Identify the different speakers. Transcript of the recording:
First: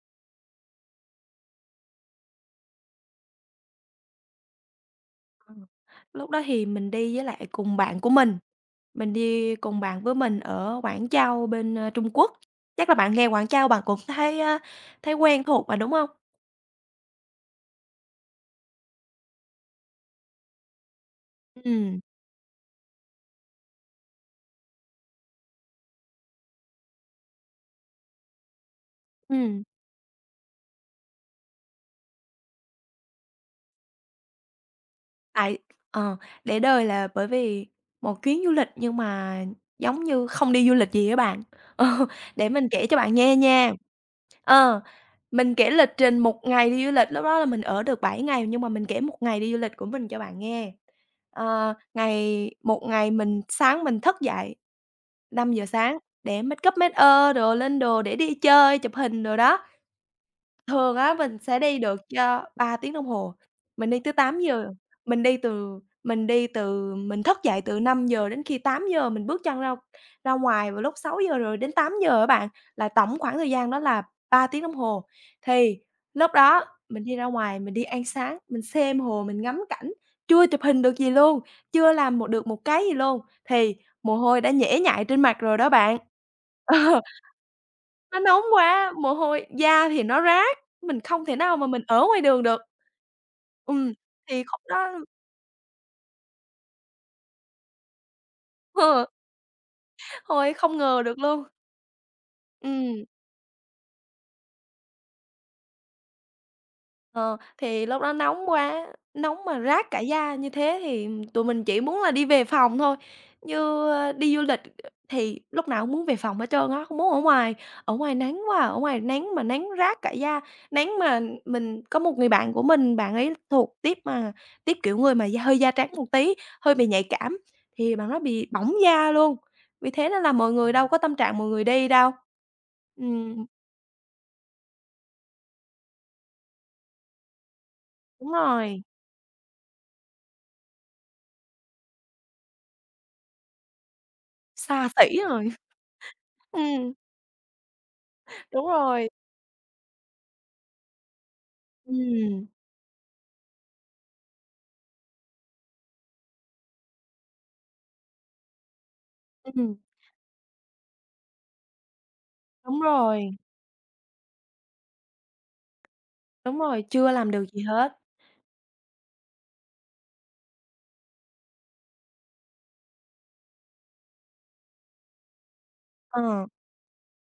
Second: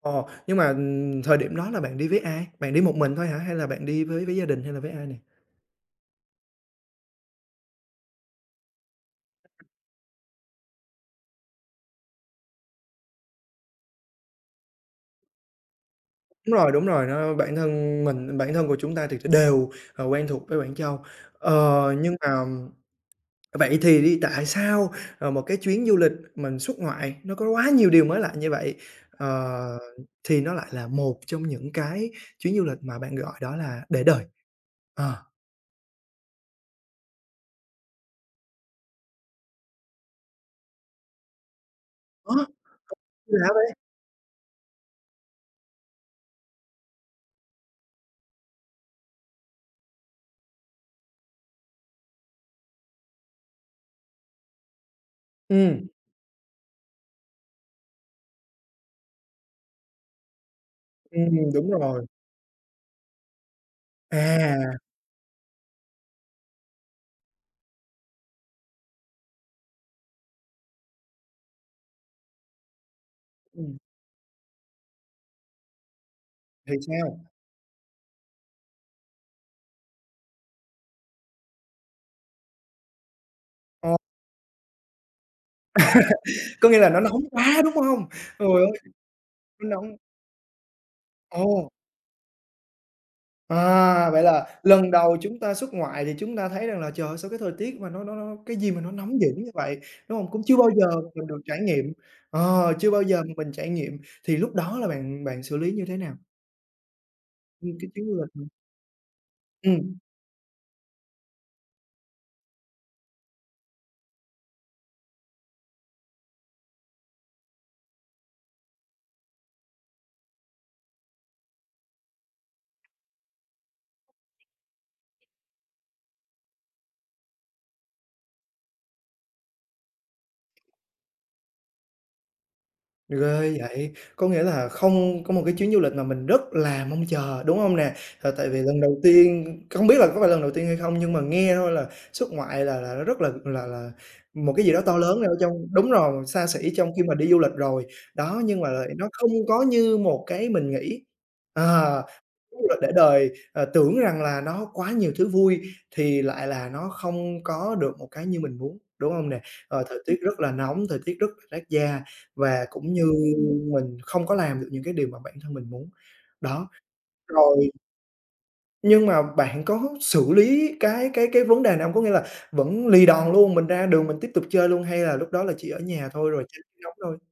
Speaker 1: Ồ! Nhưng mà, ừm, thời điểm đó là bạn đi với ai? Bạn đi một mình thôi hả? Hay là bạn đi với với gia đình hay là với ai nè?
Speaker 2: Ừm, lúc đó thì mình đi với lại cùng bạn của mình, mình đi cùng bạn với mình ở Quảng Châu bên, ơ, Trung Quốc. Chắc là bạn nghe Quảng Châu bạn cũng thấy á thấy quen thuộc mà, đúng hông?
Speaker 1: Đúng rồi, đúng rồi đó. Bản thân mình bản thân của chúng ta thiệt ra đều, à, quen thuộc với Quảng Châu. Ờ,
Speaker 2: Ừm.
Speaker 1: nhưng mà vậy thì đi, tại sao, à, một cái chuyến du lịch mình xuất ngoại nó có quá nhiều điều mới lạ như vậy,
Speaker 2: Ừm.
Speaker 1: ờ, thì nó lại là một trong những cái chuyến du lịch mà bạn gọi đó là để đời? Ờ.
Speaker 2: Tại, ờ, để đời là bởi vì một chuyến du lịch nhưng mà giống như không đi du lịch gì á bạn. Ờ,
Speaker 1: Đó
Speaker 2: để
Speaker 1: [unintelligible]
Speaker 2: mình kể cho bạn
Speaker 1: Gì
Speaker 2: nghe
Speaker 1: lạ
Speaker 2: nha.
Speaker 1: vậy?
Speaker 2: Ờ, mình kể lịch trình một ngày đi du lịch, lúc đó là mình ở được 7 ngày nhưng mà mình kể một ngày đi du lịch của mình cho bạn nghe. Ờ, ngày một ngày mình sáng mình thức dậy 5:00
Speaker 1: Ừm.
Speaker 2: sáng để make up, make ơ đồ, lên đồ để đi chơi, chụp hình đồ đó. Thường á mình
Speaker 1: Ừm,
Speaker 2: sẽ
Speaker 1: đúng
Speaker 2: đi được
Speaker 1: rồi.
Speaker 2: cho 3 tiếng đồng hồ, mình đi tới 8:00.
Speaker 1: À!
Speaker 2: Mình đi từ mình đi từ mình thức dậy từ 5:00 đến khi 8:00, mình bước chân ra ra ngoài vào lúc 6:00 rồi đến 8:00 á bạn, là tổng khoảng thời gian
Speaker 1: Ừm.
Speaker 2: đó là 3 tiếng đồng hồ. Thì lúc đó
Speaker 1: Thì
Speaker 2: mình đi ra
Speaker 1: sao?
Speaker 2: ngoài mình đi ăn sáng, mình xem hồ, mình ngắm cảnh, chưa chụp hình được gì luôn, chưa làm một được một cái gì luôn, thì
Speaker 1: Ờ.
Speaker 2: mồ hôi đã nhễ nhại trên mặt rồi đó bạn.
Speaker 1: Có
Speaker 2: Ờ,
Speaker 1: nghĩa là nó nóng quá, đúng hông?
Speaker 2: nó nóng
Speaker 1: Trời ơi,
Speaker 2: quá, mồ hôi
Speaker 1: nó
Speaker 2: da
Speaker 1: nóng!
Speaker 2: thì nó rát, mình không thể nào mà
Speaker 1: Ồ!
Speaker 2: mình ở ngoài đường được. Ừm,
Speaker 1: À, vậy
Speaker 2: thì
Speaker 1: là
Speaker 2: khúc
Speaker 1: lần
Speaker 2: đó
Speaker 1: đầu chúng ta xuất ngoại thì chúng ta thấy rằng là "Trời ơi, sao cái thời tiết mà nó nó nó cái gì mà nó
Speaker 2: Hơ.
Speaker 1: nóng dữ như vậy!", đúng hông? Cũng
Speaker 2: Hôi,
Speaker 1: chưa bao
Speaker 2: không
Speaker 1: giờ
Speaker 2: ngờ được
Speaker 1: mình được
Speaker 2: luôn.
Speaker 1: trải nghiệm, ờ, chưa bao
Speaker 2: Ừm.
Speaker 1: giờ mà mình trải nghiệm, thì lúc đó là bạn bạn xử lý như thế nào?
Speaker 2: Ờ,
Speaker 1: Nguyên
Speaker 2: thì
Speaker 1: cái
Speaker 2: lúc
Speaker 1: chuyến
Speaker 2: đó
Speaker 1: du lịch hả?
Speaker 2: nóng quá, nóng mà rát cả
Speaker 1: Ừm.
Speaker 2: da như thế thì tụi mình chỉ muốn là đi về phòng thôi. Như đi du lịch thì lúc nào cũng muốn về phòng hết trơn á, không muốn ở ngoài. Ở ngoài nắng quá à, ở ngoài nắng mà nắng rát cả da, nắng mà mình có một người bạn của mình, bạn ấy thuộc tuýp mà tuýp kiểu người mà da hơi da trắng một tí, hơi bị nhạy cảm, thì bạn đó bị bỏng da luôn. Vì thế nên là mọi người đâu có tâm trạng mọi người đi đâu. Ừm.
Speaker 1: Ghê vậy, có nghĩa là không có một cái chuyến du lịch mà mình rất là mong chờ, đúng hông nè? Là
Speaker 2: Đúng
Speaker 1: tại vì lần
Speaker 2: rồi.
Speaker 1: đầu tiên không biết là có phải lần đầu tiên hay không nhưng mà nghe thôi là xuất ngoại là là nó rất là là là một cái gì đó
Speaker 2: Xa
Speaker 1: to
Speaker 2: xỉ
Speaker 1: lớn ở
Speaker 2: rồi.
Speaker 1: trong đúng rồi, xa xỉ trong
Speaker 2: Ừm.
Speaker 1: khi mà đi du lịch rồi. Đó, nhưng
Speaker 2: Đúng
Speaker 1: mà lại
Speaker 2: rồi.
Speaker 1: nó không có như một cái mình nghĩ. Ờ,
Speaker 2: Ừm.
Speaker 1: chuyến du lịch để đời, ờ, tưởng rằng là nó quá nhiều thứ vui thì lại là nó không có được một cái như mình muốn, đúng hông nè?
Speaker 2: Ừm.
Speaker 1: Ờ, thời tiết rất là nóng, thời tiết rất là rát da và
Speaker 2: Đúng
Speaker 1: cũng như
Speaker 2: rồi.
Speaker 1: mình không có làm được những cái điều mà bản thân mình muốn.
Speaker 2: Đúng
Speaker 1: Đó,
Speaker 2: rồi, chưa làm được gì
Speaker 1: rồi
Speaker 2: hết.
Speaker 1: nhưng mà bạn có xử lý cái cái cái vấn đề này hông? Có nghĩa là vẫn lì đòn luôn, mình ra đường mình tiếp tục chơi luôn hay là lúc đó là chỉ ở nhà thôi rồi
Speaker 2: Ờ.
Speaker 1: tránh nóng thôi?